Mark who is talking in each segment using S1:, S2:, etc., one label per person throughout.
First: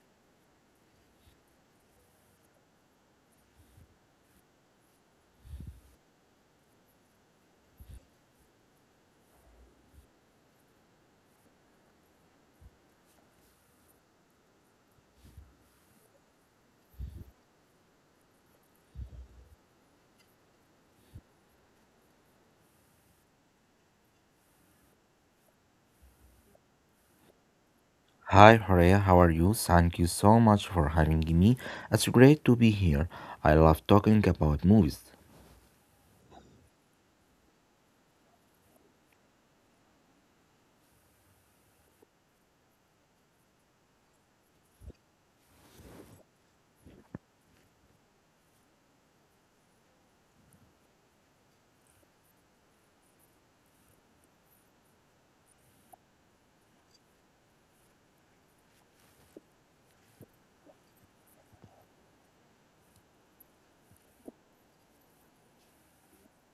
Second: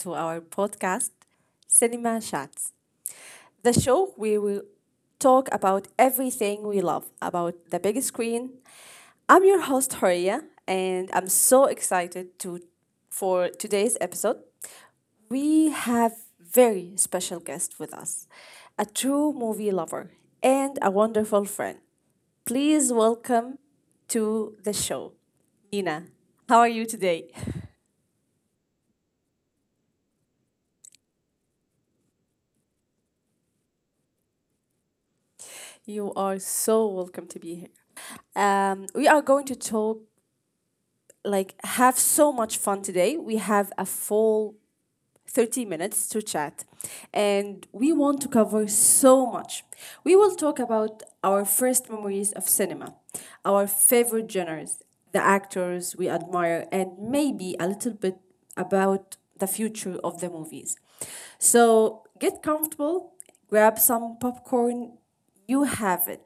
S1: to our podcast, Cinema Chats, the show where we talk about everything we love about the big screen. I'm your host, Horia, and I'm so excited to for today's episode. We have very special guest with us, a true movie lover and a wonderful friend. Please welcome to the show, Nina. How are you today?
S2: Hi, Horea, how are you? Thank you so much for having me. It's great to be here. I love talking about movies.
S1: You are so welcome to be here. We are going to talk, like, have so much fun today. We have a full 30 minutes to chat, and we want to cover so much. We will talk about our first memories of cinema, our favorite genres, the actors we admire, and maybe a little bit about the future of the movies. So get comfortable, grab some popcorn, you have it,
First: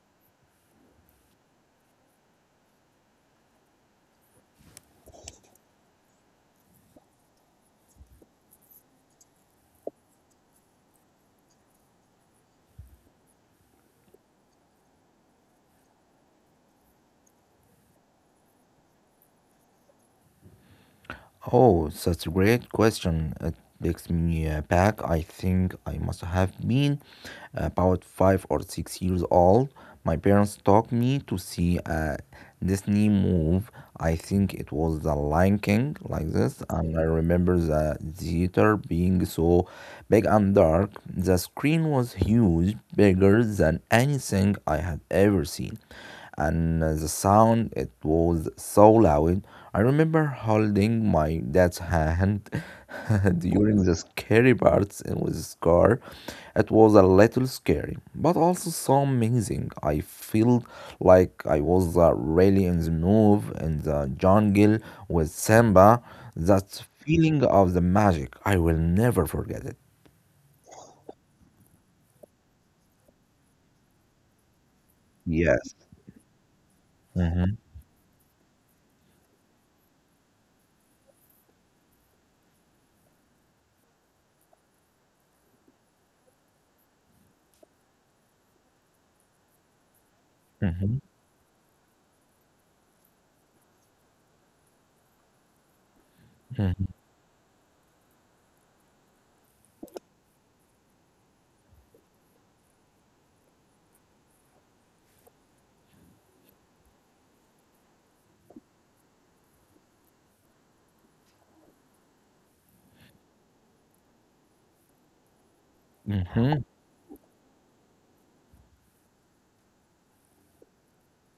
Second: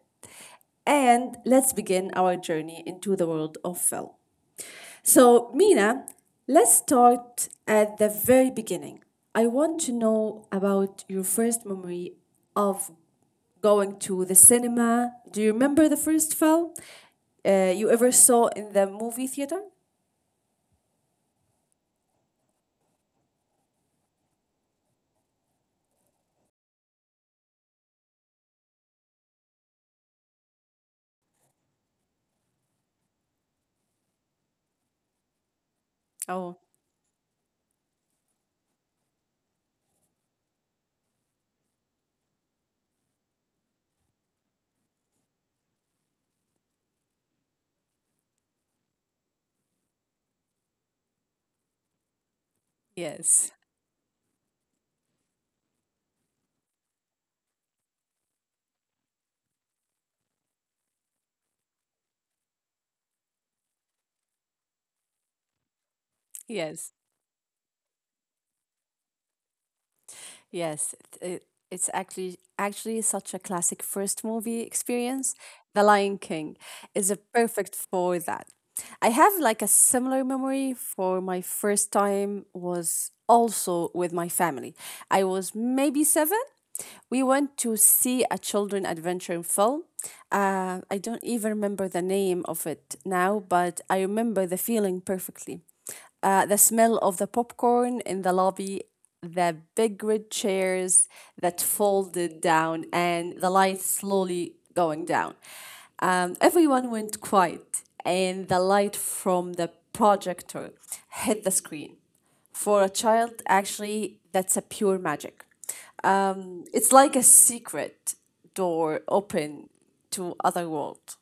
S1: and let's begin our journey into the world of film. So, Mina, let's start at the very beginning. I want to know about your first memory of going to the cinema. Do you remember the first film you ever saw in the movie theater?
S2: Oh, that's a great question. It takes me back. I think I must have been about 5 or 6 years old. My parents took me to see a Disney movie. I think it was The Lion King, like this.
S1: Oh,
S2: And I remember the theater being so big and dark. The screen was huge, bigger than anything I had ever seen. And the sound, it was so loud. I remember holding my dad's hand
S1: yes,
S2: during the scary parts in with the scar. It was a little scary, but also so amazing. I felt like I was really in the move in the jungle with Samba. That
S1: yes.
S2: feeling of the magic, I will never forget it.
S1: Yes, it's actually such a classic first movie experience.
S2: Yes.
S1: The Lion King is a
S2: Mm-hmm.
S1: perfect for that. I have like a similar memory for my first time was also with my family. I was maybe seven. We went to see a children adventure film. I don't even remember the name of it now, but I remember the feeling perfectly. The smell of the popcorn in the lobby, the big red chairs that folded down, and the lights slowly going down. Everyone went quiet, and the light from the projector hit the screen. For a child, actually, that's a pure magic.
S2: Mm-hmm.
S1: It's like a secret door open to other world.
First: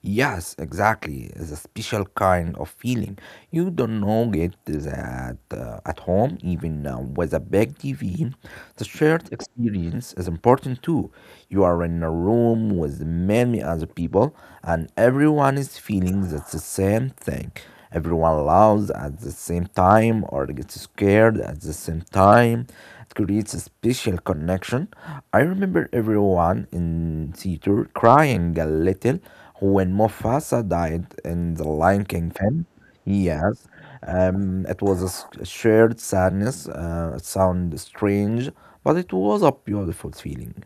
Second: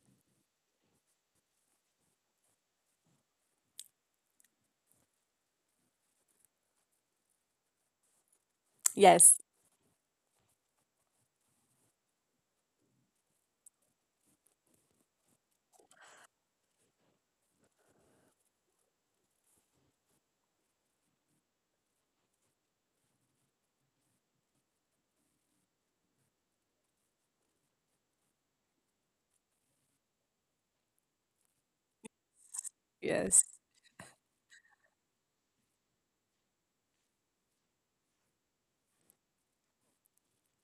S2: Yes, exactly. It's a special kind of feeling. You don't know it that at home, even with a big TV. The shared
S1: Yes,
S2: experience is important too. You are in a room with many other people, and everyone is feeling that's the same thing. Everyone loves at the same time or gets scared at the same time. It creates a special connection. I remember everyone in theater crying a little when Mufasa died in the Lion King film,
S1: yes.
S2: yes, it was a a shared sadness. It sounded strange, but it was a beautiful feeling.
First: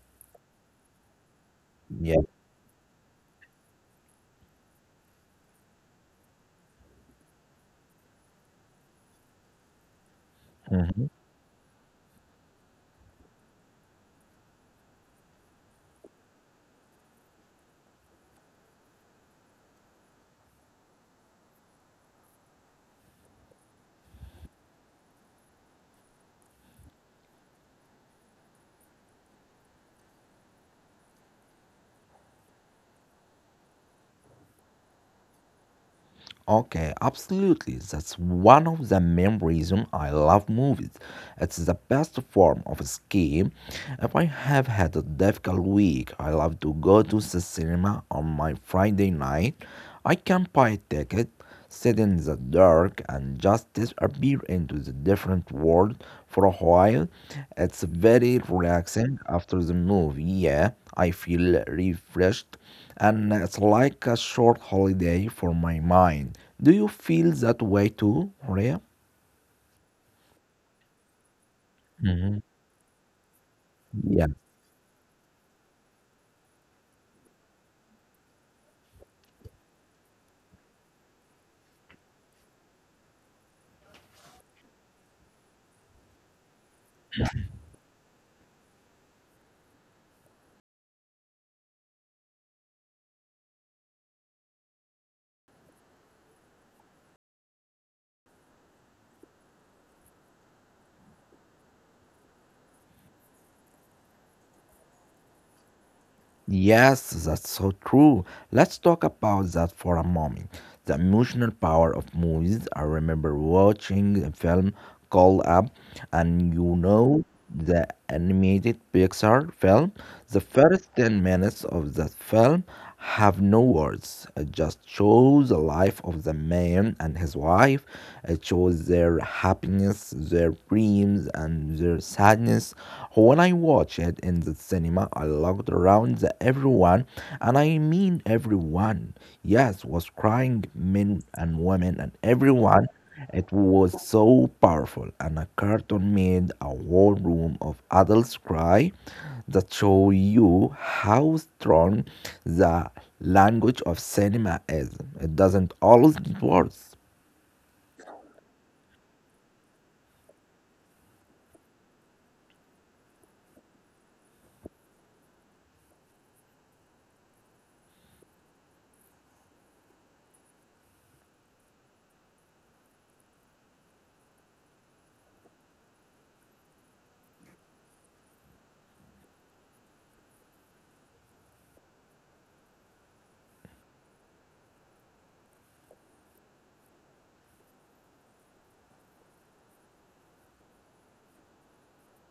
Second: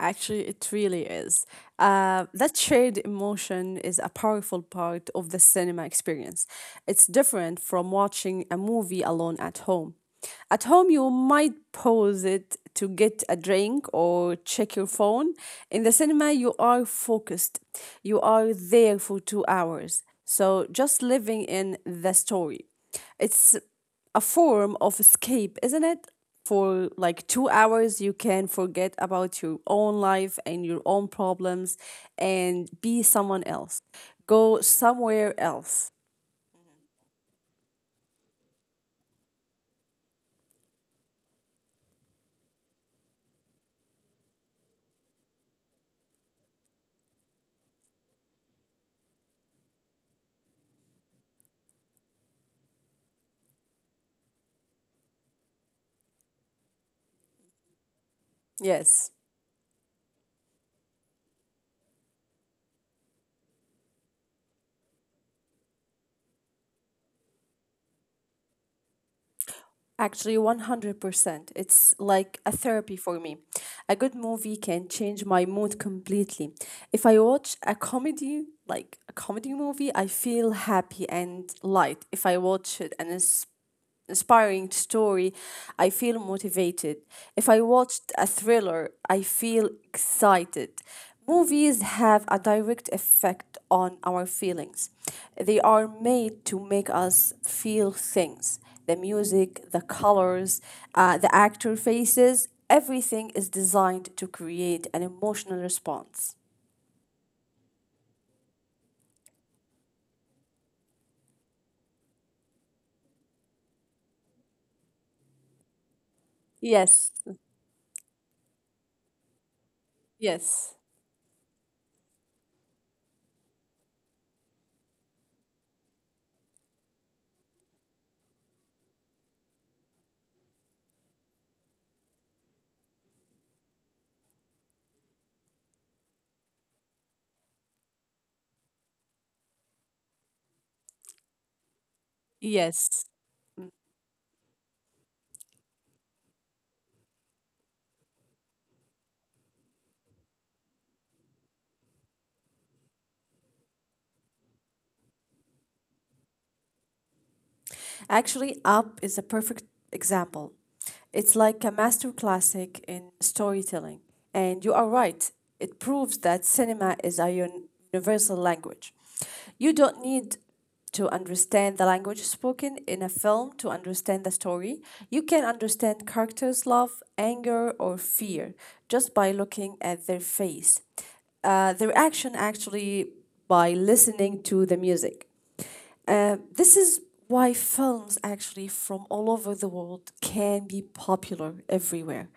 S1: Actually, it really is.
S2: Yeah.
S1: That shared emotion is a powerful part of the cinema experience. It's different from watching a movie alone at home. At home,
S2: Mm-hmm.
S1: you might pause it to get a drink or check your phone. In the cinema, you are focused, you are there for 2 hours. So, just living in the story. It's a form of escape, isn't it? For like 2 hours, you can forget about your own life and your own problems and be someone else. Go somewhere else.
S2: Okay, absolutely. That's one of the main reasons I love movies. It's the best form of escape. If I have had a difficult week, I love to go to the cinema on my Friday night. I can buy a ticket, sit in the dark, and just disappear into the different world for a while. It's very
S1: Yes,
S2: relaxing after the movie. Yeah, I feel refreshed and it's like a short holiday for my mind. Do you feel that way too, Maria?
S1: actually, 100%. It's like a therapy
S2: Mhm.
S1: for me. A good movie
S2: Yeah.
S1: can change my mood completely. If I watch a comedy, like a comedy movie, I feel happy and light. If I watch it, and it's inspiring story, I feel motivated. If I watched a thriller, I feel excited. Movies have a direct effect on our feelings. They are made to make us feel things. The music, the colors, the actor faces, everything is designed to create an emotional response.
S2: Yes, that's so true. Let's talk about that for a moment. The emotional power of movies. I remember watching a film called Up. And you
S1: Yes,
S2: know, the animated Pixar film, the
S1: yes,
S2: first 10 minutes of that film have no words. It just shows the life of the man and his wife. It shows their happiness, their dreams, and their sadness. When I watched it in the cinema, I looked around the everyone, and I mean everyone. Yes, was crying men and women and everyone.
S1: yes.
S2: It was so powerful, and a cartoon made a whole room of adults cry. That show you how strong the language of cinema is. It doesn't always need words.
S1: Actually, Up is a perfect example. It's like a master classic in storytelling. And you are right, it proves that cinema is a universal language. You don't need to understand the language spoken in a film to understand the story. You can understand characters' love, anger, or fear just by looking at their face. Their action actually by listening to the music. This is why films actually from all over the world can be popular everywhere.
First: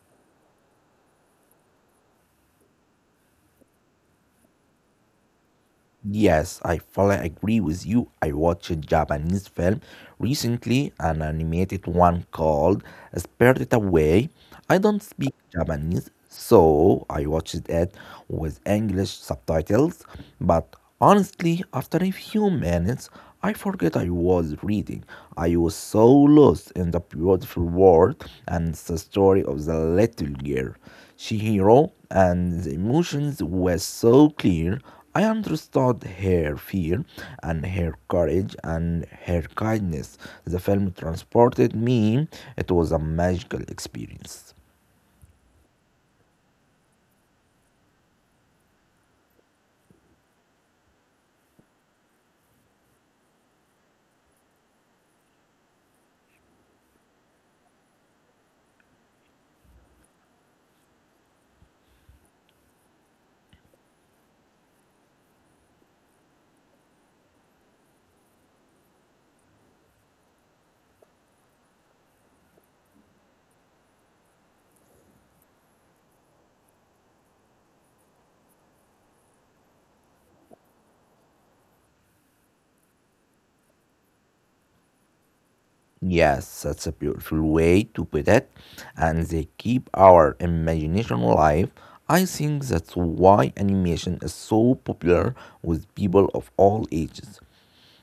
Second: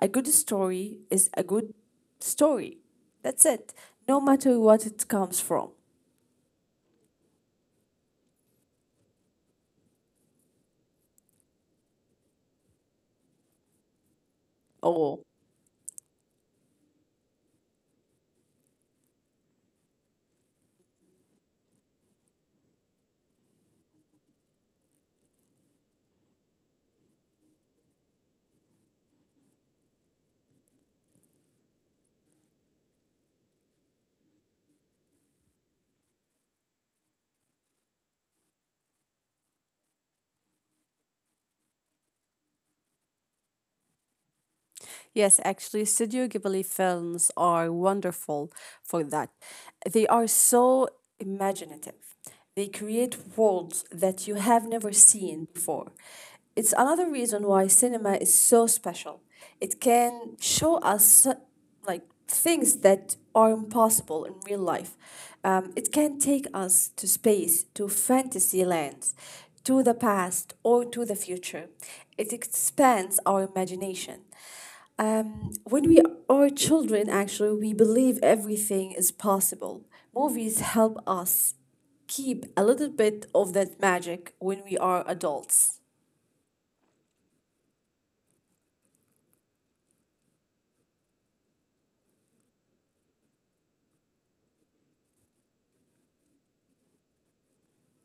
S1: A good story is a good story. That's it. No matter what it comes from
S2: Yes, I fully agree with you. I watched a Japanese film recently, an animated one called Spirited Away. I don't
S1: or
S2: speak Japanese, so I watched it with English subtitles, but honestly, after a few minutes, I forget I was reading. I was so lost in the beautiful world and the story of the little girl. Shihiro and the emotions were so clear. I understood her fear and her courage and her kindness. The film transported me. It was a magical experience.
S1: yes, actually, Studio Ghibli films are wonderful for that. They are so imaginative. They create worlds that you have never seen before. It's another reason why cinema is so special. It can show us like things that are impossible in real life. It can take us to space, to fantasy lands, to the past or to the future. It expands our imagination. When we are children, actually, we believe everything is possible. Movies help us keep a little bit of that magic when we are adults.
S2: Yes, that's a beautiful way to put it. And they keep our imagination alive. I think that's why animation is so popular with people of all ages.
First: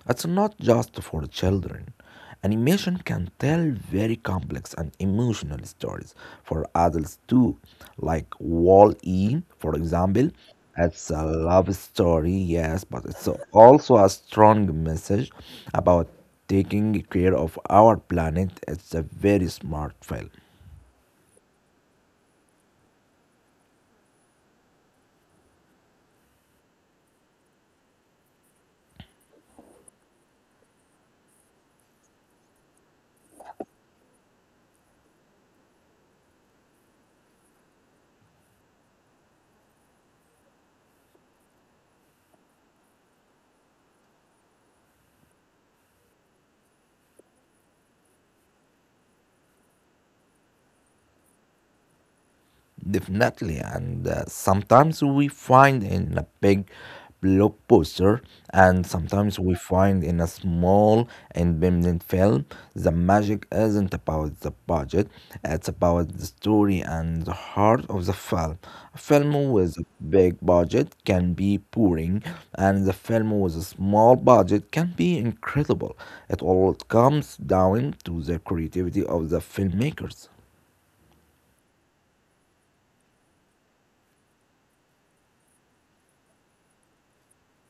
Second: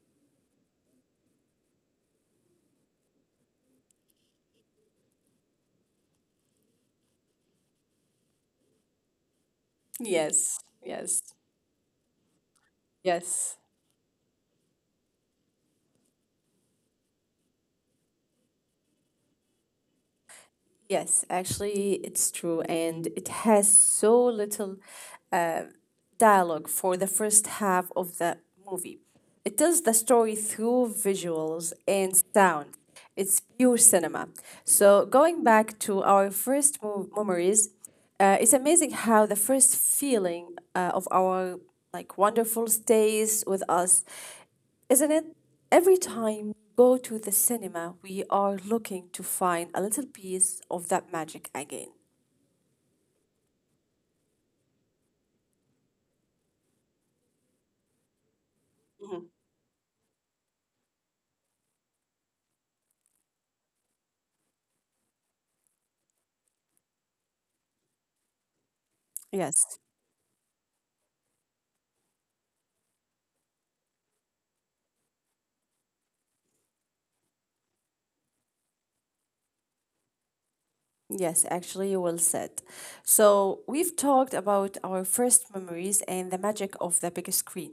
S2: It's not just for children. Animation can tell very complex and emotional stories for adults too, like Wall E, for example.
S1: Yes,
S2: It's
S1: yes,
S2: a love story, yes, but it's
S1: yes.
S2: also a strong message about taking care of our planet. It's a very smart film.
S1: Yes, actually, it's true, and it has so little uh, dialogue for the first half of the movie. It tells the story through visuals and sound. It's pure cinema. So, going back to our first memories, it's amazing how the first feeling of our like wonderful stays with us isn't it? Every time we go to the cinema, we are looking to find a little piece of that magic again.
S2: Definitely, and sometimes we find in a big blog poster, and
S1: Mhm.
S2: sometimes we find in a small independent film. The magic isn't about the budget; it's about the story and the heart of the film. A film with
S1: Yes.
S2: a big budget can be boring, and the film with a small budget can be incredible. It all comes down to the creativity of the filmmakers.
S1: Yes, actually, well said. So, we've talked about our first memories and the magic of the big screen.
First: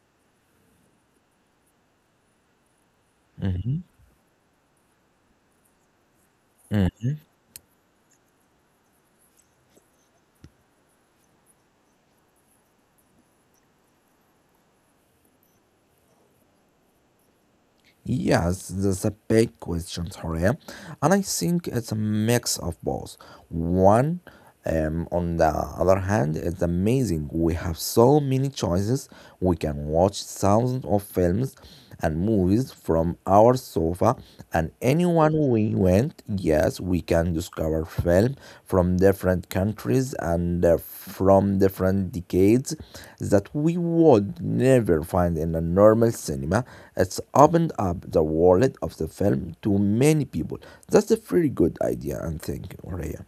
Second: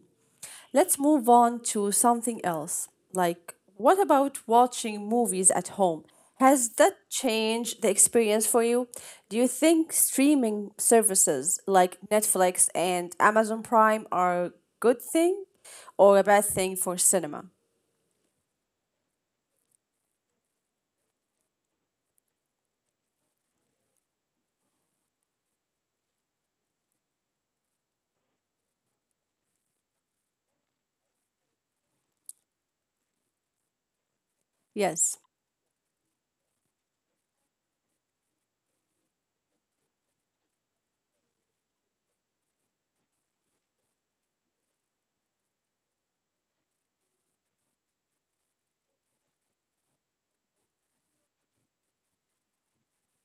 S1: Let's move on to something else. Like,
S2: Mhm.
S1: what about watching movies at home? Has that changed the experience for you? Do you think streaming services like Netflix and Amazon Prime are a good thing or a bad thing for cinema?
S2: Yes, that's a big question, Horia. And I think it's a mix of both. One, on the other hand, it's amazing. We have so many choices. We can watch thousands of films and movies from our sofa, and
S1: Yes.
S2: anyone we went, yes, we can discover film from different countries and from different decades that we would never find in a normal cinema. It's opened up the world of the film to many people. That's a very good idea and thank you, Rhea.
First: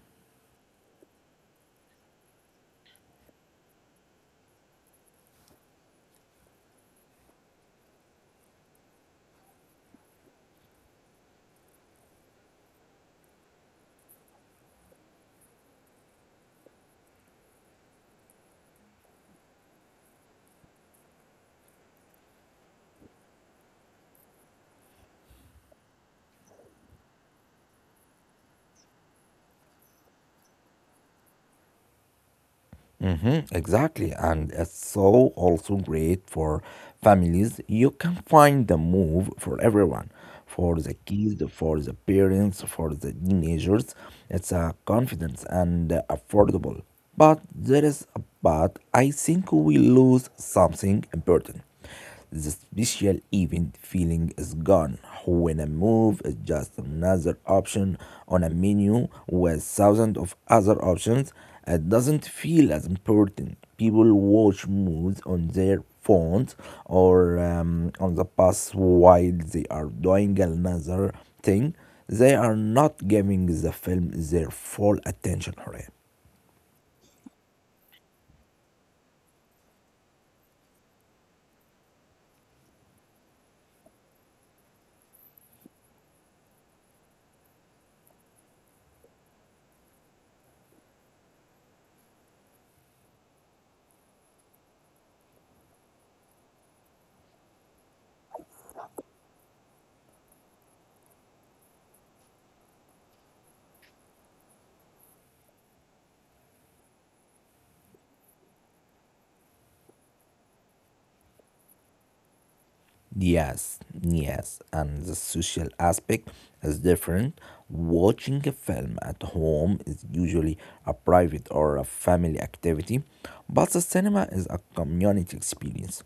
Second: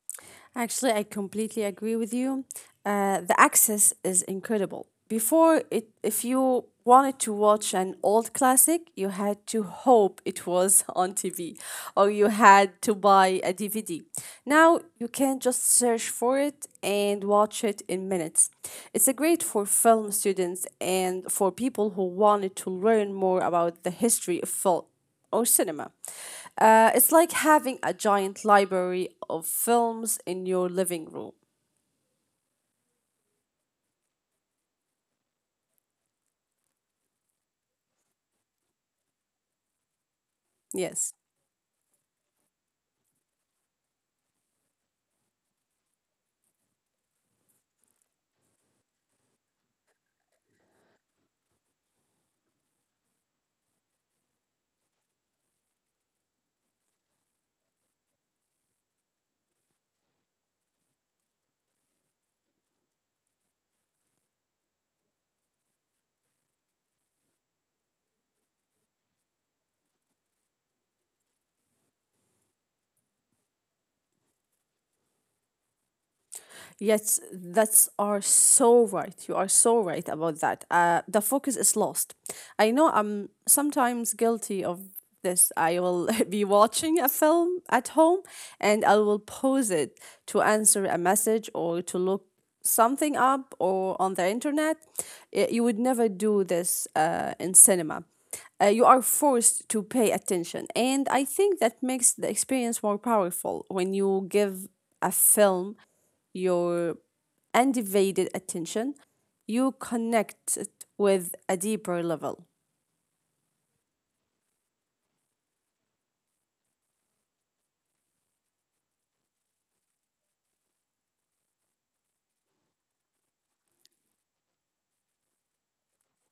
S1: Actually, I completely agree with you. The access is incredible. Before, it, if you wanted to watch an old classic, you had to hope it was on TV or you had to buy a DVD. Now, you can just search for it and watch it in minutes. It's a great for film students and for people who wanted to learn more about the history of film or cinema. It's like having a giant library of films in your living room.
S2: Hmm, exactly. And it's so also great for families. You can find the move for everyone, for the
S1: Yes.
S2: kids, for the parents, for the teenagers. It's a confidence and affordable. But there is a but. I think we lose something important. The special event feeling is gone when a move is just another option on a menu with thousands of other options. It doesn't feel as important. People watch moves on their phones or on the bus while they are doing another thing. They are not giving the film their full attention, Horia.
S1: Yes, that's are so right. You are so right about that. The focus is lost. I know I'm sometimes guilty of this. I will be watching a film at home and I will pause it to answer a message or to look something up or on the internet. You would never do this in cinema. You are forced to pay attention. And I think that makes the experience more powerful when you give a film your undivided attention, you connect it with a deeper level.
S2: Yes, yes, and the social aspect is different. Watching a film at home is usually a private or a family activity, but the cinema is a community experience.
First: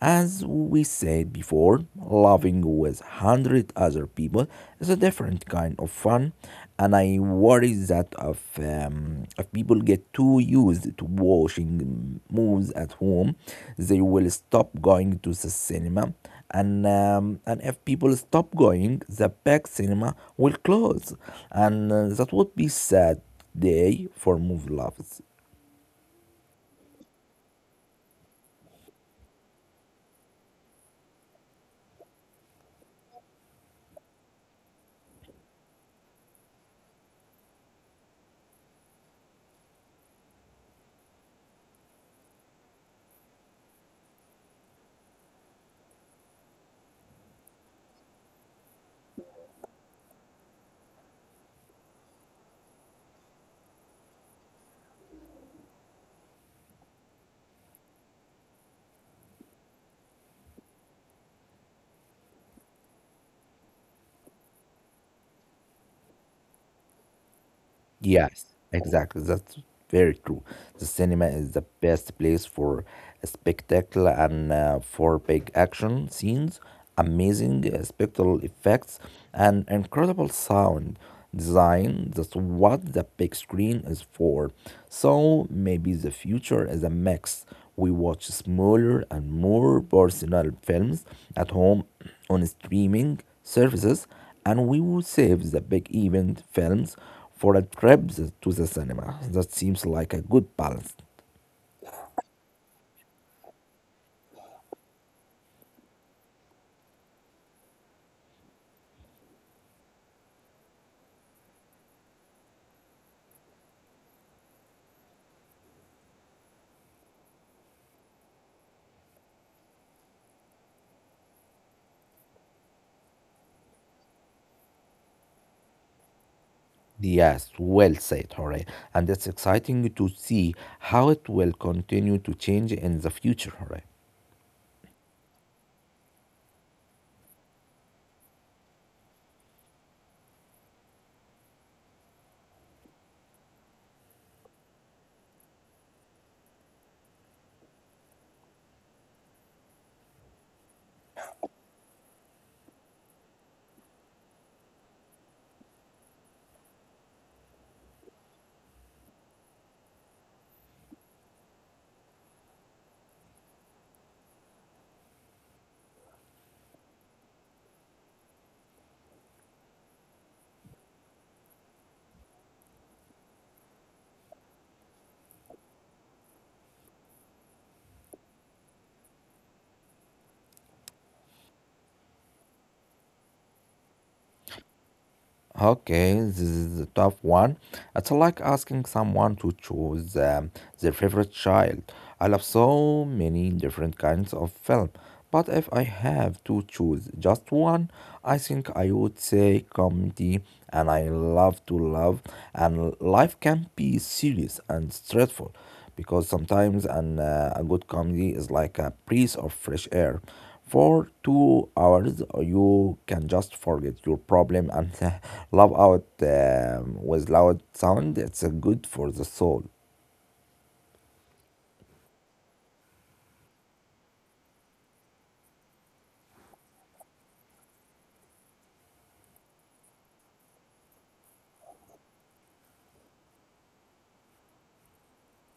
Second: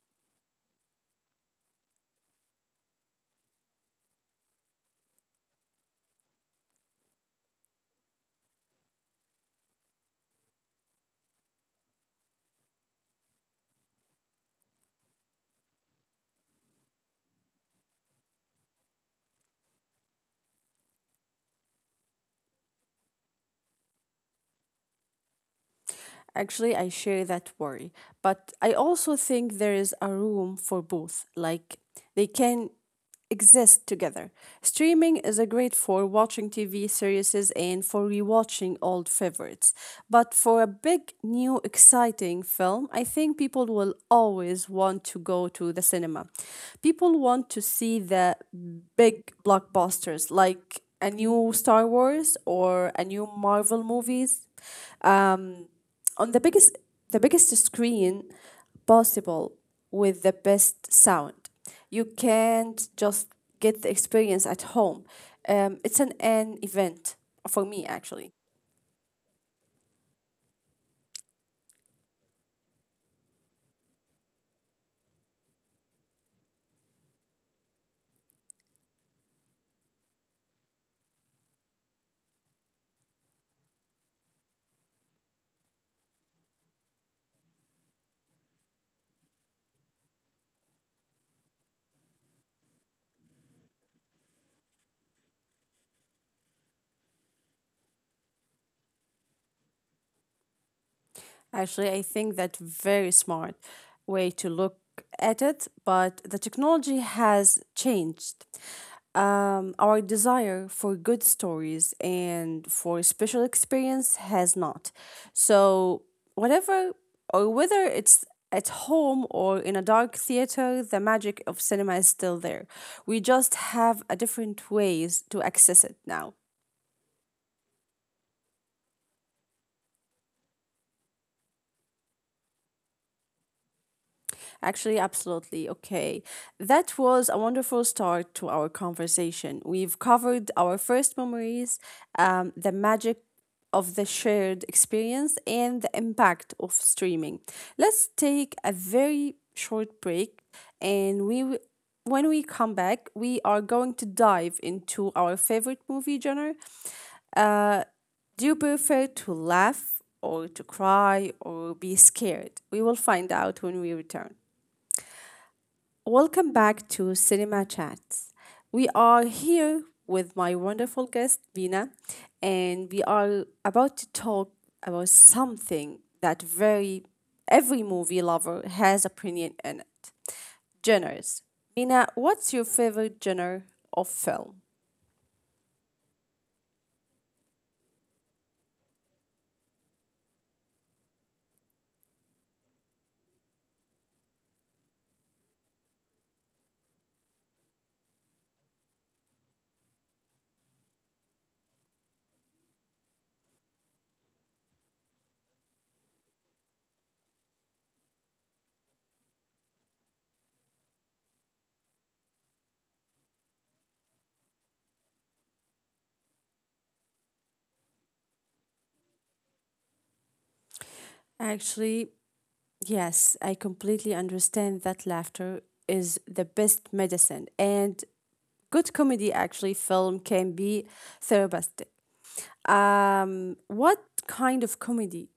S2: As we said before, laughing with 100 other people is a different kind of fun, and I worry that if people get too used to watching movies at home, they will stop going to the cinema and if people stop going the big cinema will close and that would be sad day for movie lovers.
S1: Actually, I share that worry, but I also think there is a room for both. Like, they can exist together. Streaming is a great for watching TV series and for rewatching old favorites. But for a big, new, exciting film, I think people will always want to go to the cinema. People want to see the big blockbusters like a new Star Wars or a new Marvel movies. Um, on the biggest screen possible with the best sound. You can't just get the experience at home. It's an event for me
S2: Yes,
S1: actually.
S2: exactly. That's very true. The cinema is the best place for a spectacle and for big action scenes, amazing spectral effects, and incredible sound design. That's what the big screen is for. So maybe the future is a mix. We watch smaller and more personal films at home on streaming services, and we will save the big event films for a trip to the cinema, that seems like a good balance.
S1: Actually, I think that's very smart way to look at it, but the technology has changed. Our desire for good stories and for special experience has not. So, whatever or whether it's at home or in a dark theater, the magic of cinema is still there. We just have a different ways to access it now.
S2: Yes, well said, Jorge. And it's exciting to see how it will continue to change in the future, Jorge.
S1: Actually, absolutely. Okay. That was a wonderful start to our conversation. We've covered our first memories, the magic of the shared experience, and the impact of streaming. Let's take a very short break, and when we come back, we are going to dive into our favorite movie genre. Uh, do you prefer to laugh or to cry or be scared? We will find out when we return. Welcome back to Cinema Chats. We are here with my wonderful guest, Vina, and we are about to talk about something that very every movie lover has opinion in it. Genres. Vina, what's your favorite genre of film?
S2: Okay, this is a tough one. It's like asking someone to choose their favorite child. I love so many different kinds of film, but if I have to choose just one, I think I would say comedy, and I love to love, and life can be serious and stressful because sometimes a good comedy is like a breeze of fresh air. For 2 hours, you can just forget your problem and laugh out with loud sound. It's good for the soul.
S1: Actually, yes, I completely understand that laughter is the best medicine and good comedy actually film can be therapeutic. What kind of comedies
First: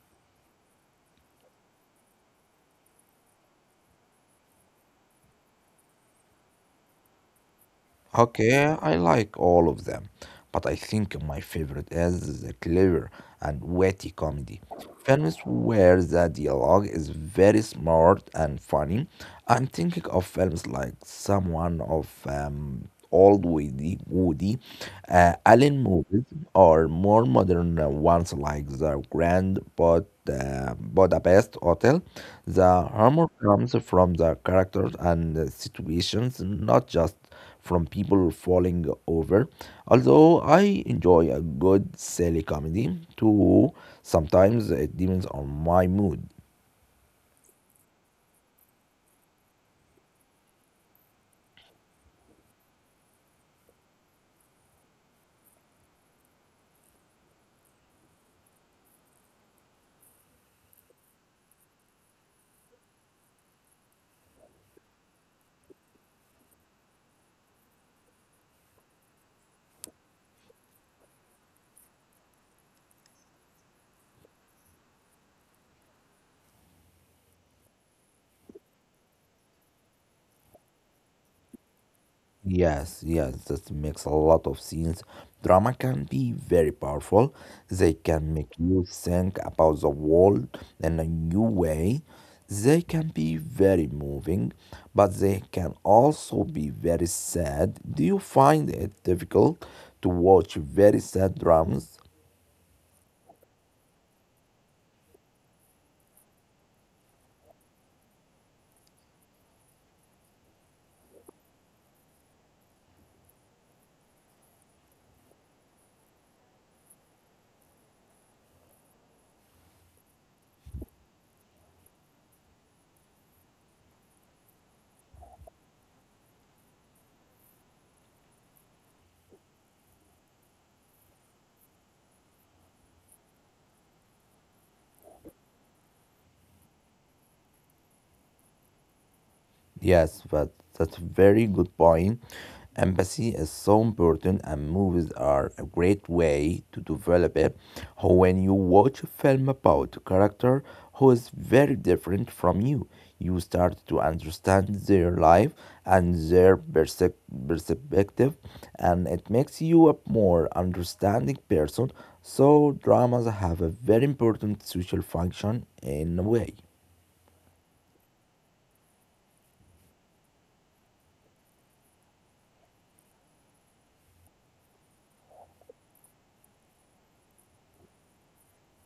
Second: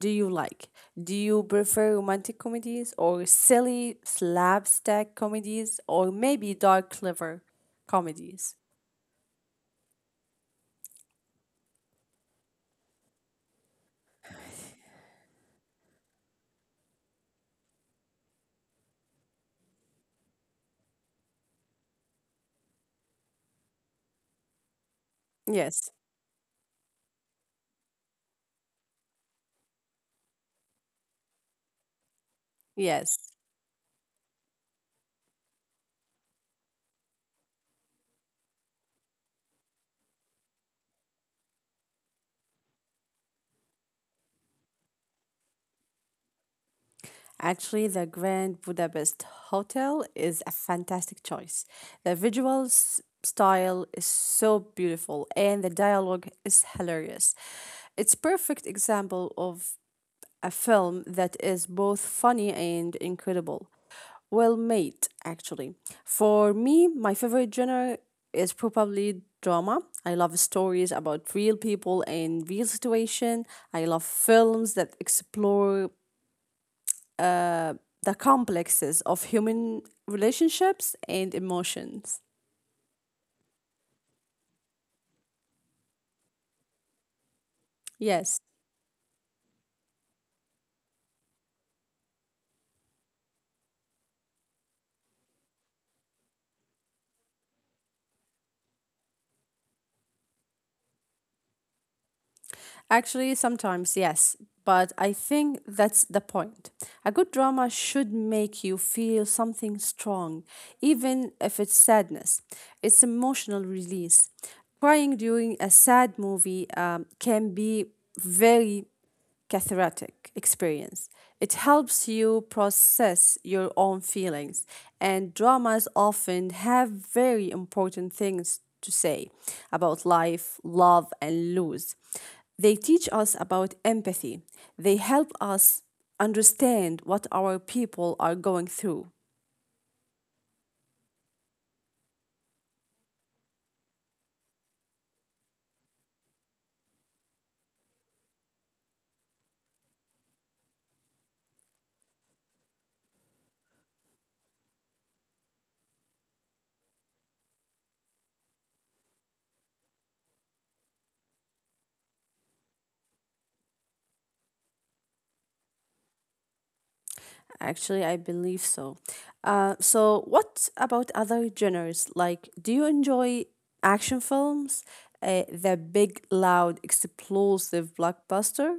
S1: do you like? Do you prefer romantic comedies or silly slapstick comedies or maybe dark clever comedies?
S2: Okay, I like all of them, but I think my favorite is the clever and witty comedy. Films where the dialogue is very smart and funny. I'm thinking of films like someone of old Woody
S1: Yes.
S2: Allen movies, or more modern ones like The Grand Budapest Hotel. The
S1: Yes.
S2: humor comes from the characters and the situations, not just from people falling over. Although I enjoy a good silly comedy too, sometimes it depends on my mood.
S1: Actually, the Grand Budapest Hotel is a fantastic choice. The visual style is so beautiful and the dialogue is hilarious. It's perfect example of a film that is both funny and incredible. Well made, actually. For me, my favorite genre is probably drama. I love stories about real people and real situation. I love films that explore the complexes of human relationships and emotions.
S2: Yes, yes, that makes a lot of sense. Drama can be very powerful. They can
S1: Yes.
S2: make you think about the world in a new way. They can be very moving, but they can also be very sad. Do you find it difficult to watch very sad dramas?
S1: Actually, sometimes, yes, but I think that's the point. A good drama should make you feel something strong, even if it's sadness. It's emotional release. Crying during a sad movie can be very cathartic experience. It helps you process your own feelings, and dramas often have very important things to say about life, love, and lose. They teach us about empathy, they help us understand what our people are going through.
S2: Yes, but that's a very good point. Empathy is so important, and movies are a great way to develop it. How When you watch a film about a character who is very different from you, you start to understand their life and their perspective, and it makes you a more understanding person. So, dramas have a very important social function in a way.
S1: Actually, I believe so. So, what about other genres? Like, do you enjoy action films? The big, loud, explosive blockbuster?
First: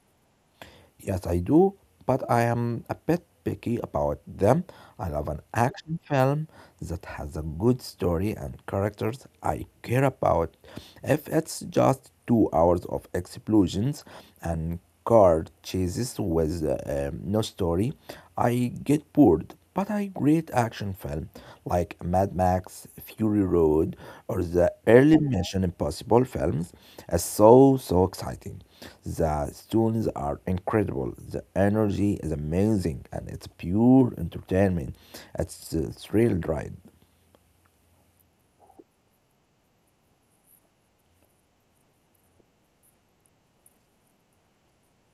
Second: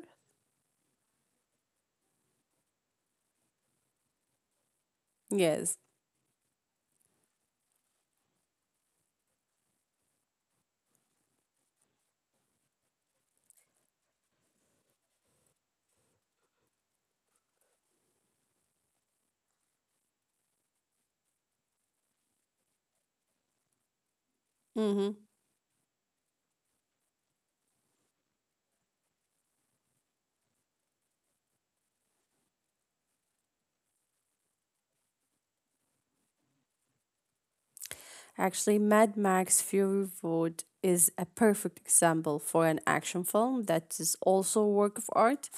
S2: Yes, I do, but I am a bit picky about them. I love an
S1: Yes.
S2: action film that has a good story and characters I care about. If it's just 2 hours of explosions and car chases with no story, I get bored. But a great action film like Mad Max, Fury Road, or
S1: Mm-hmm.
S2: the early Mission Impossible films is so exciting. The stories are incredible. The energy is amazing and it's pure entertainment. It's a thrill ride.
S1: Actually, Mad Max Fury Road is a perfect example for an action film that is also a work of art.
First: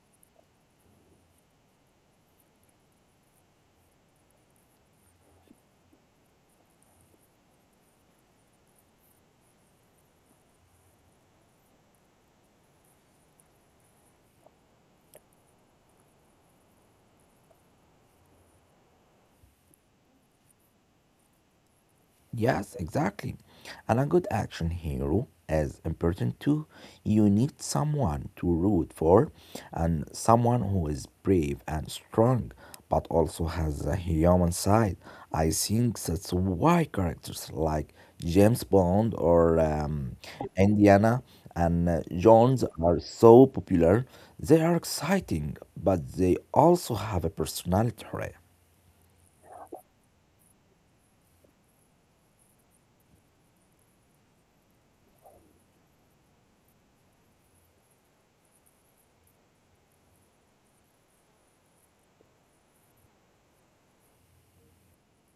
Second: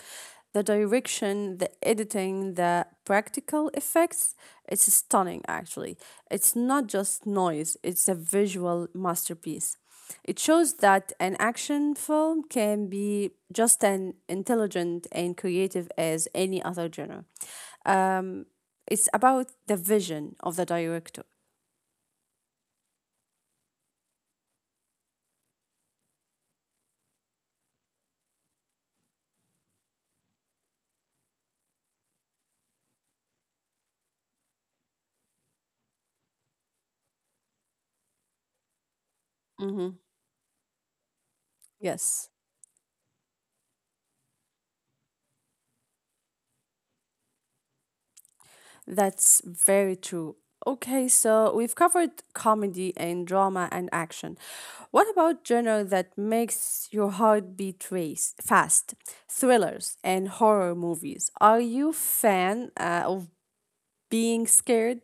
S1: The direction, the editing, the practical effects, it's stunning actually. It's not just noise, it's a visual masterpiece. It shows that an action film can be just as intelligent and creative as any other genre. Um, it's about the vision of the director.
S2: Yes, exactly. And a good action hero is important too. You need someone to root for and someone who is brave and strong but also has a human side. I think that's why characters like James Bond or
S1: Hmm.
S2: Indiana and
S1: Yes.
S2: Jones are so popular. They are exciting, but they also have a personality, right?
S1: That's very true. Okay, so we've covered comedy and drama and action. What about genre that makes your heart beat race fast? Thrillers and horror movies. Are you fan of being scared?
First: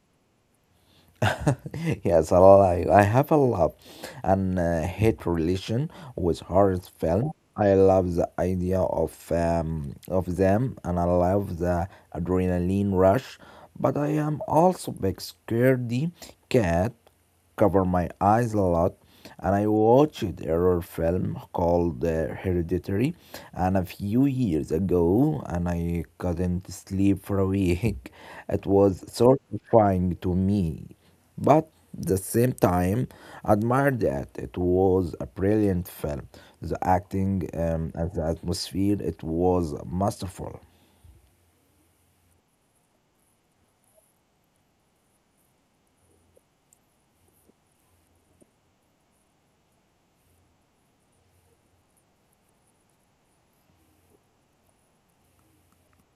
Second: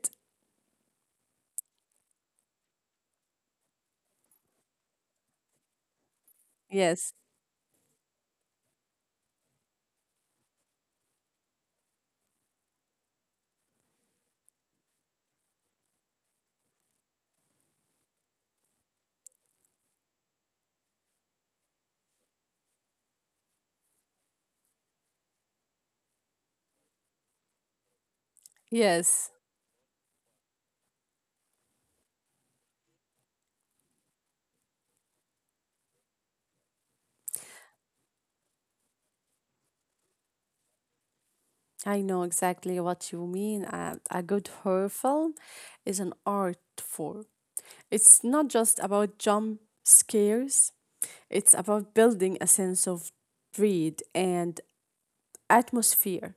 S2: yes, so I lie. I have a love and hate relation with horror
S1: Yes.
S2: film. I love the idea of them, and I love the adrenaline rush. But I am also big scaredy cat. Cover my eyes a lot, and I watched horror film called Hereditary, and a few years ago, and I couldn't sleep for a week. It was
S1: Yes.
S2: so terrifying to me but the same time admired that it was a brilliant film. The acting and the atmosphere it was masterful.
S1: I know exactly what you mean. A good horror film is an art form. It's not just about jump scares, it's about building a sense of dread and atmosphere.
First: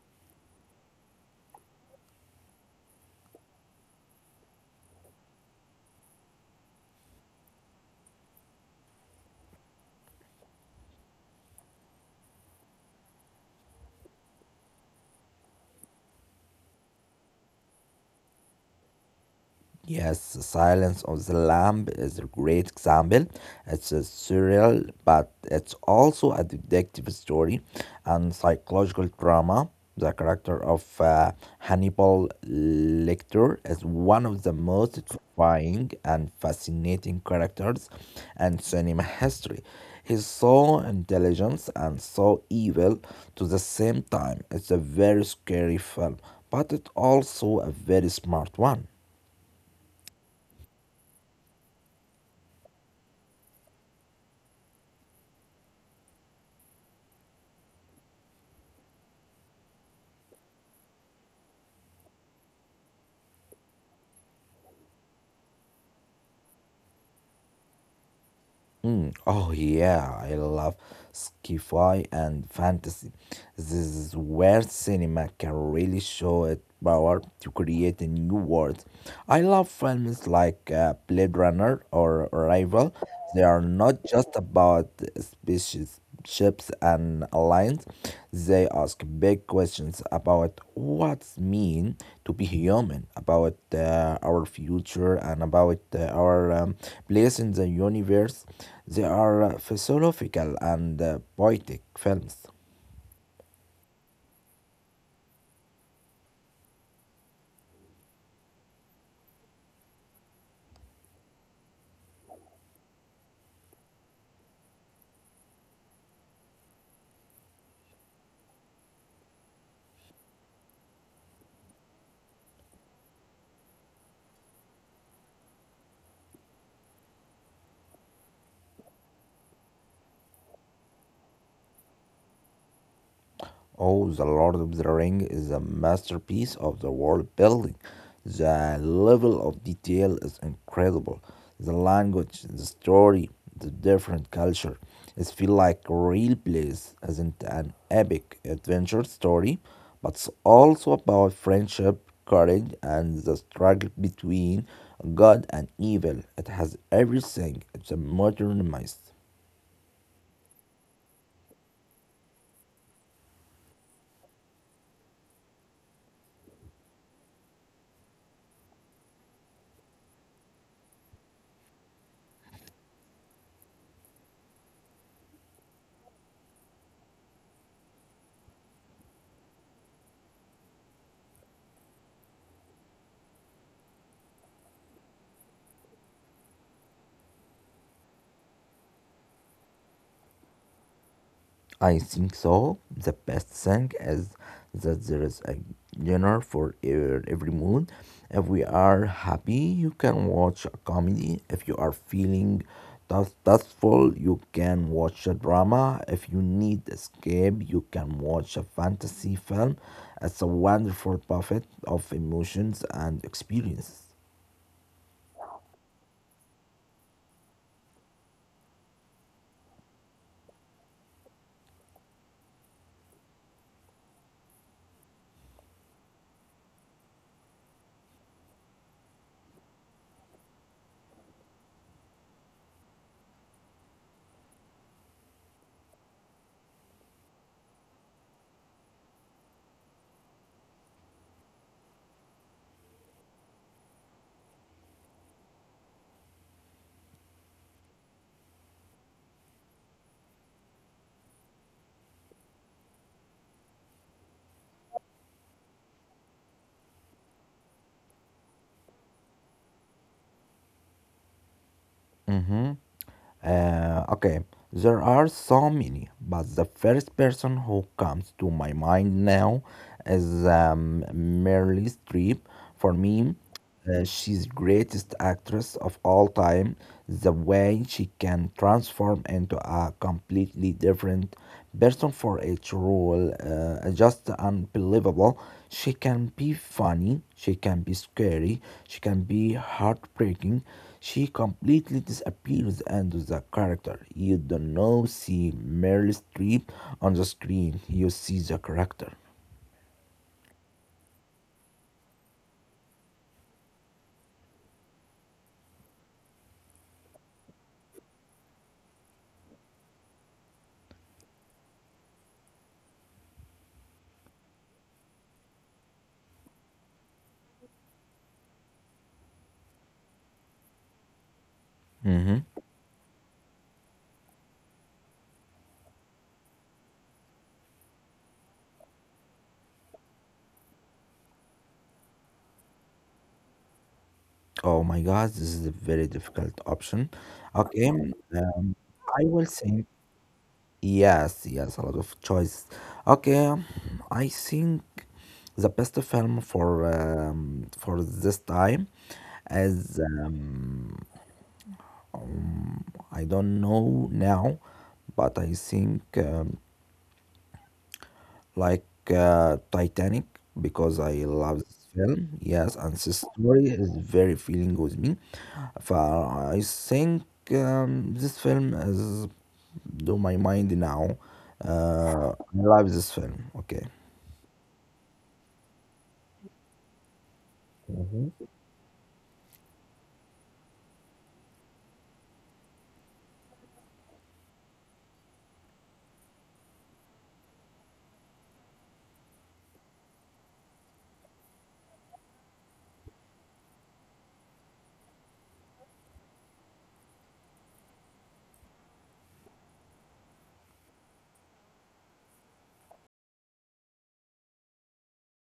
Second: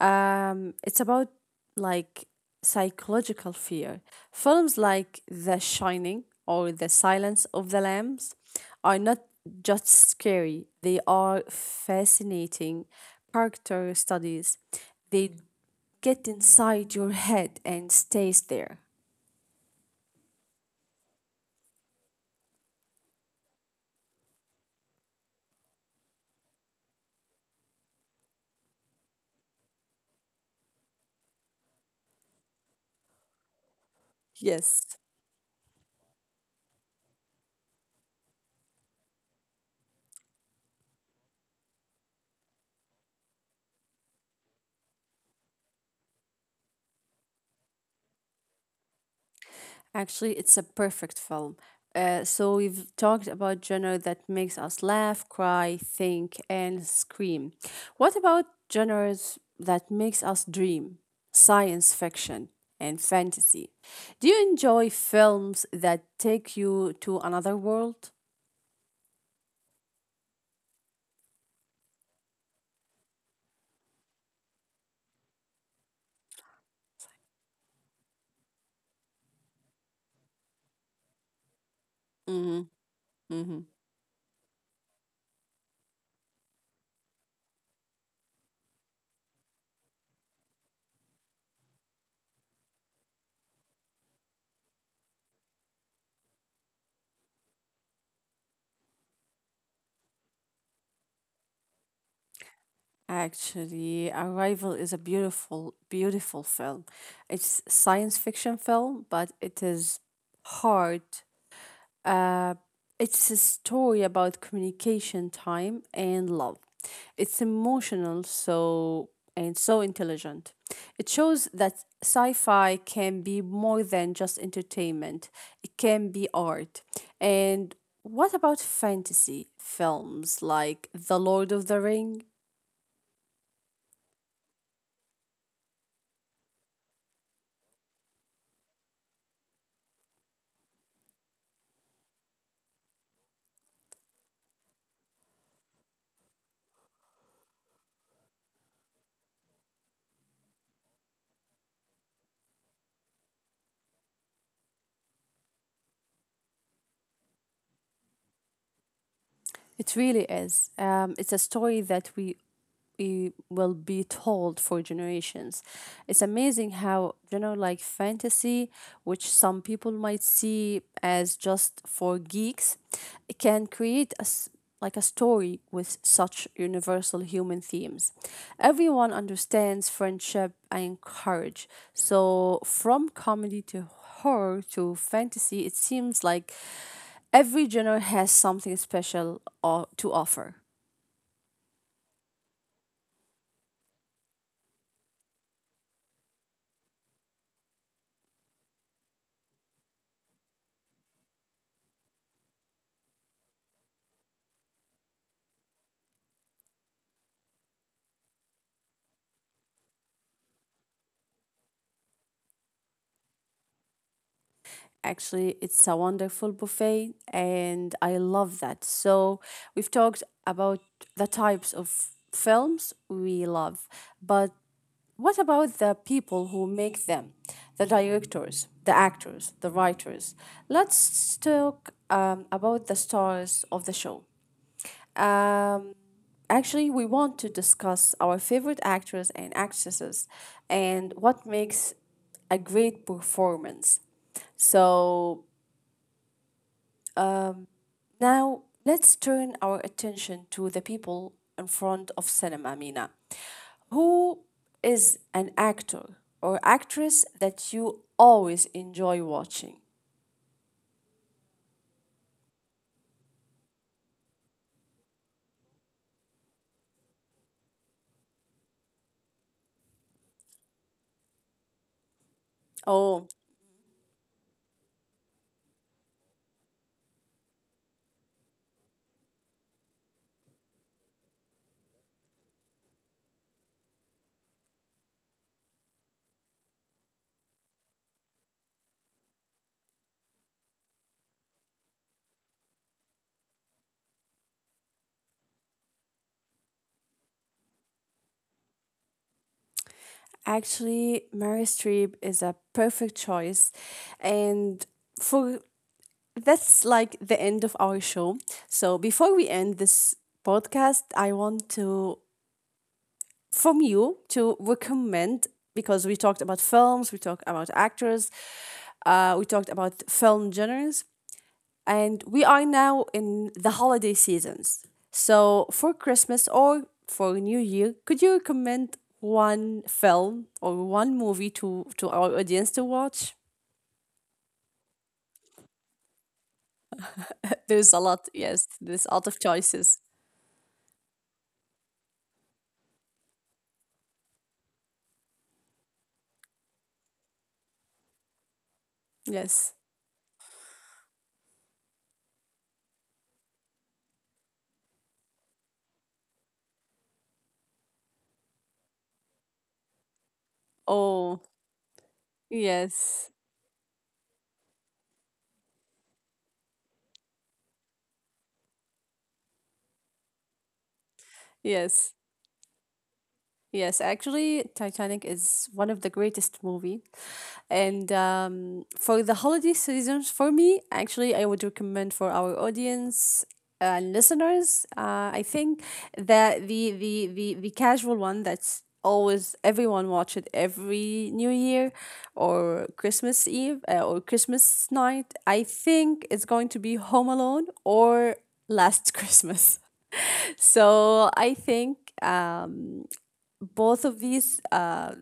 S1: It's about like psychological fear. Films like The Shining or The Silence of the Lambs are not just scary, they are fascinating character studies. They get inside your head and stays there.
S2: Yes, The Silence of the Lamb is a great example. It's a surreal, but it's also a detective story and psychological drama. The character of Hannibal Lecter is one of the
S1: Yes.
S2: most terrifying and fascinating characters in cinema history. He's so intelligent and so evil to the same time. It's a very scary film, but it's also a very smart one.
S1: Actually, it's a perfect film. So we've talked about genre that makes us laugh, cry, think, and scream. What about genres that makes us dream? Science fiction and fantasy. Do you enjoy films that take you to another world?
S2: Mm. Oh yeah, I love sci-fi and fantasy. This is where cinema can really show its power to create a new world. I love films like Blade Runner or
S1: Mm-hmm.
S2: Arrival. They are
S1: Mm-hmm.
S2: not just about species, ships and alliance, they ask big questions about what's mean to be human, about our future, and about our place in the universe. They are philosophical and poetic films.
S1: Actually, Arrival is a beautiful, beautiful film. It's science fiction film, but it is hard. It's a story about communication, time, and love. It's emotional, so and so intelligent. It shows that sci-fi can be more than just entertainment. It can be art. And what about fantasy films like The Lord of the Ring?
S2: Oh, The Lord of the Ring is a masterpiece of the world building. The level of detail is incredible. The language, the story, the different culture. It feels like a real place isn't an epic adventure story, but it's also about friendship, courage, and the struggle between good and evil. It has everything. It's a modernized.
S1: It really is. It's a story that we will be told for generations. It's amazing how, you know, like fantasy, which some people might see as just for geeks, it can create a like a story with such universal human themes. Everyone understands friendship and courage. So from comedy to horror to fantasy, it seems like every genre has something special to offer.
S2: I think so. The best thing is that there is a genre for every mood. If we are happy, you can watch a comedy. If you are feeling dustful, you can watch a drama. If you need escape, you can watch a fantasy film. It's a wonderful buffet of emotions and experiences.
S1: Actually, it's a wonderful buffet, and I love that. So, we've talked about the types of films we love, but what about the people who make them? The directors, the actors, the writers. Let's talk about the stars of the show. Um, Actually, we want to discuss our favorite actors and actresses and what makes a great performance. So, now, let's turn our attention to the people in front of cinema, Mina. Who is an actor or actress that you always enjoy watching?
S2: Mm-hmm. Okay, there are so many, but the first person who comes to my mind now is Meryl Streep. For me,
S1: Oh,
S2: she's greatest actress of all time. The way she can transform into a completely different person for each role, just unbelievable. She can be funny, she can be scary, she can be heartbreaking. She completely disappears into the character. You don't know see Meryl Streep on the screen. You see the character.
S1: actually, Mary Streep is a perfect choice. And for that's like the end of our show. So before we end this podcast, I want to from you to recommend because we talked about films, we talked about actors, we talked about film genres, and
S2: Mm-hmm.
S1: we are now in the holiday seasons. So for Christmas or for New Year, could you recommend one film or one movie to our audience to watch?
S2: Oh my God, this is a very difficult option. Okay,
S1: There's a lot, yes.
S2: I
S1: There's
S2: will
S1: a lot of
S2: say.
S1: choices.
S2: Yes, yes, a lot of choice. Okay, I think the best film for this time is
S1: Yes.
S2: I don't know now, but I think like Titanic because I love
S1: Oh,
S2: this film. Yes, and this story
S1: yes.
S2: is very feeling with me. For I think this film is do my mind now.
S1: Yes.
S2: I love this film. Okay.
S1: Yes, actually, Titanic is one of the greatest movie, and for the holiday seasons, for me, actually, I would recommend for our audience and listeners. I think that the casual one that's always everyone watch it every New Year or Christmas Eve or Christmas night. I think it's going to be Home Alone or Last Christmas. So I think. Both of these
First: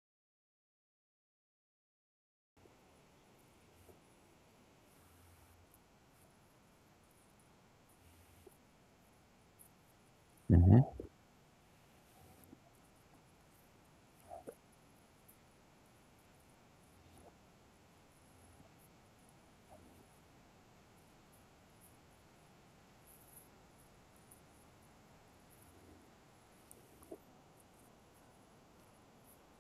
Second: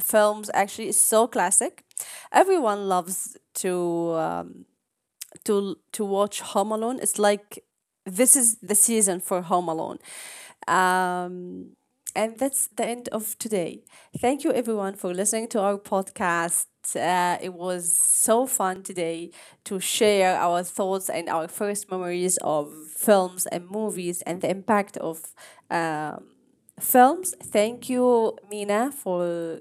S1: films actually is so classic. Everyone loves to watch Home Alone. It's like this is the season for Home Alone.
S2: اهم.
S1: Um, and that's the end of today. Thank you everyone for listening to our podcast. It was so fun today to share our thoughts and our first memories of films and movies and the impact of um, films. Thank you, Mina, for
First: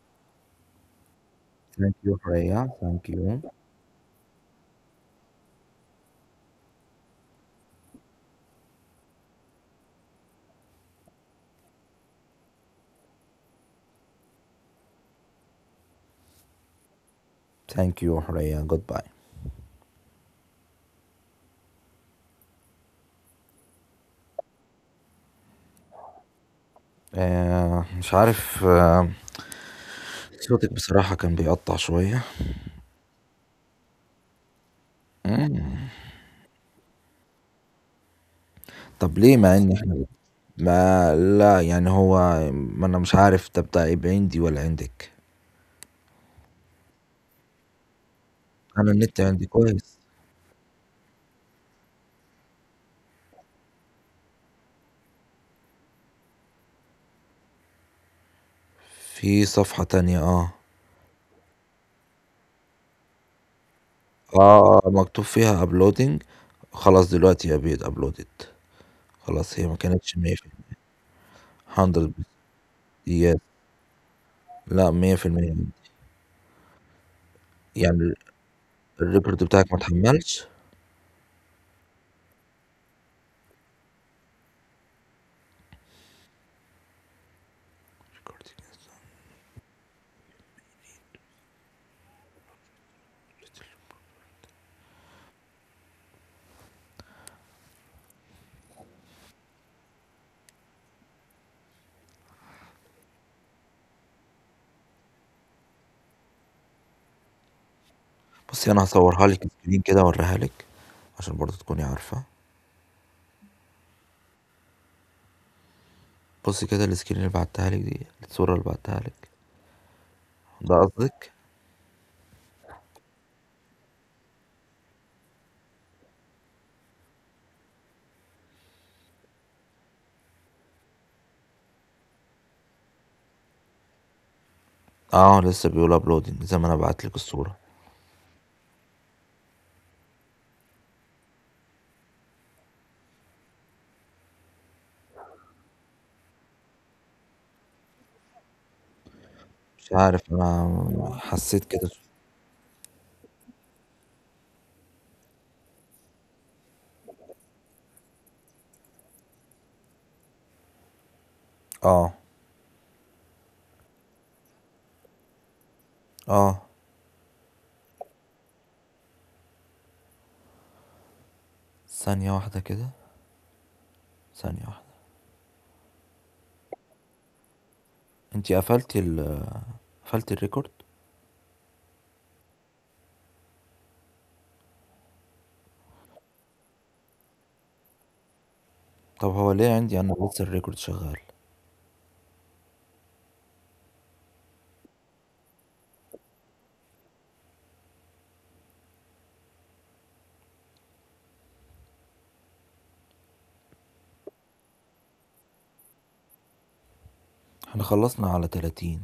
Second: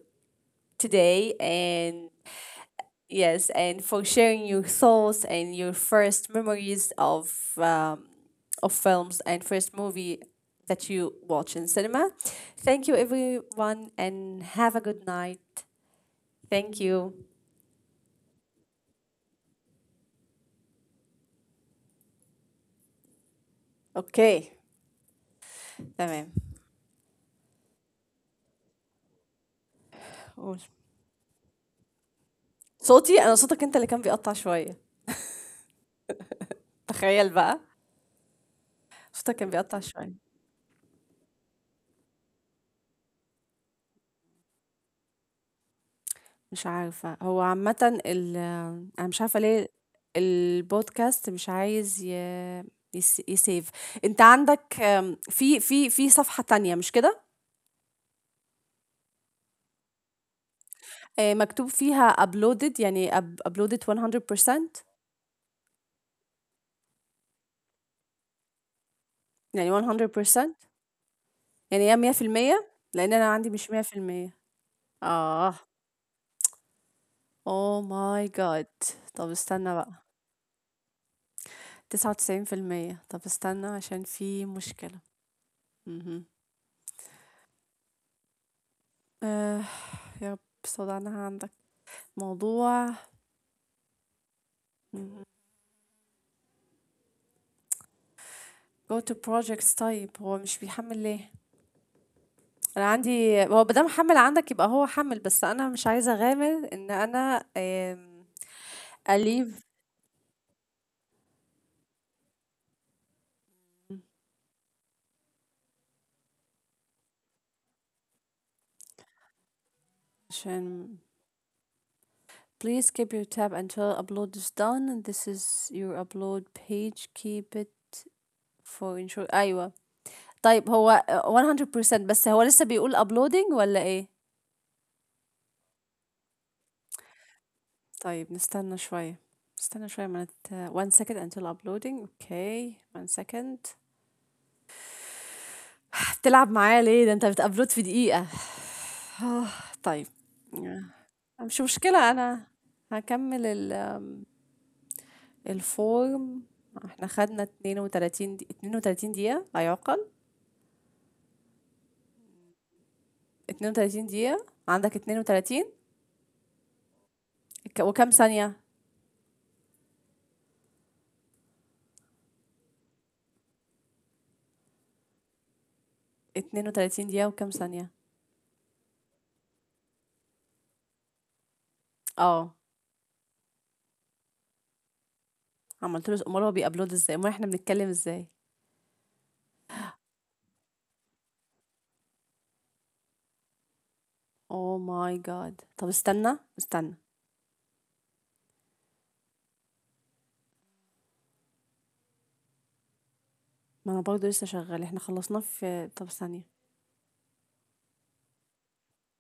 S1: today,
S2: thank
S1: and
S2: you حورية thank you
S1: yes, and for sharing your thoughts and your first memories of films and first movie that you watch in cinema. Thank you, everyone, and have a good night. Thank you.
S2: thank you حورية goodbye.
S1: اوكي، تمام.
S2: آآ مش عارف آه
S1: قول،
S2: صوتِك بصراحة كان بيقطّع شوية،
S1: صوتي أنا؟ صوتك أنت اللي كان بيقطع شوية، تخيل بقى.
S2: طَب
S1: صوتك
S2: ليه
S1: كان
S2: مع إن
S1: بيقطع
S2: إحنا
S1: شوية.
S2: ما لأ، يعني هو ما أنا مش عارف ده بتاع يبقى عندي والّا عندِك؟
S1: مش عارفة، هو عامةً ال
S2: أنا
S1: أنا مش
S2: النت
S1: عارفة
S2: عندي
S1: ليه
S2: كويس.
S1: الpodcast مش عايز ي يس يsave. أنت عندك آمم، في صفحة تانية مش كده؟
S2: في صفحة تانية آه.
S1: آآ، مكتوب فيها uploaded، يعني up uploaded 100%.
S2: آه، آه، مكتوب فيها uploading خلاص دلوقتي هي بقت uploaded خلاص هي
S1: يعني
S2: ما كانتش 100%
S1: 100%،
S2: 100%
S1: يعني هي 100%، لإن أنا
S2: yes
S1: عندي مش 100%.
S2: لأ 100%
S1: آه،
S2: عندي.
S1: oh
S2: يعني
S1: my god. طب
S2: الrecord بتاعِك
S1: استنى
S2: ما
S1: بقى
S2: اتحمّلش؟
S1: 99%. طب استنى عشان في مشكلة. اهم، آه، يا رب، استودعناها عندك. موضوع go to projects. طيب هو مش بيحمّل ليه؟ أنا عندي، هو ما دام حمّل عندك يبقى هو حمّل، بس أنا مش عايزة أغامر إن أنا آمم
S2: بُصّي أنا هاصورها لِك
S1: أleave.
S2: screen كده أورّيها لِك، عشان برضه تكوني عارفة، بُصّي كده الscreen اللي بعتّها لِك دي، الصورة اللي بعتّها لك، ده
S1: عشان
S2: قصدِك؟
S1: please keep your tab until upload is done, and this is your upload page, keep it for ensure. أيوه. طيب هو 100%، بس هو لسه بيقول uploading والّا إيه؟
S2: آه، لسه بيقول uploading زي ما أنا باعت لِك الصورة،
S1: طيب نستنى شوية، نستنى شوية. ما نت 1 second until uploading. أوكي، 1 second. تلعب معايا ليه؟ ده أنت بتupload في دقيقة.
S2: مش
S1: طيب،
S2: عارف أنا
S1: مش
S2: حسّيت كده
S1: مشكلة. أنا هاكمل ال الform. احنا خدنا اتنين وتلاتين دقيقة، اتنين وتلاتين دقيقة، لا يعقل.
S2: آه،
S1: اتنين وتلاتين دقيقة عندك؟ اتنين وتلاتين
S2: آه،
S1: وكم ثانية؟
S2: ثانية واحدة كده، ثانية واحدة،
S1: اتنين وتلاتين دقيقة وكم ثانية؟
S2: أنتِ قفلتِ ال قفلتِ الrecord؟
S1: اه. عملت له؟ امال هو بيأبلود ازاي؟ امال احنا بنتكلم ازاي؟
S2: طَب هو ليه عندي أنا لسه الrecord شغّال،
S1: اوه ماي جاد. طب استنى، استنى. ما انا برضه لسه شغال. احنا خلصناه في، طب، ثانية.
S2: إحنا خلّصنا على 30.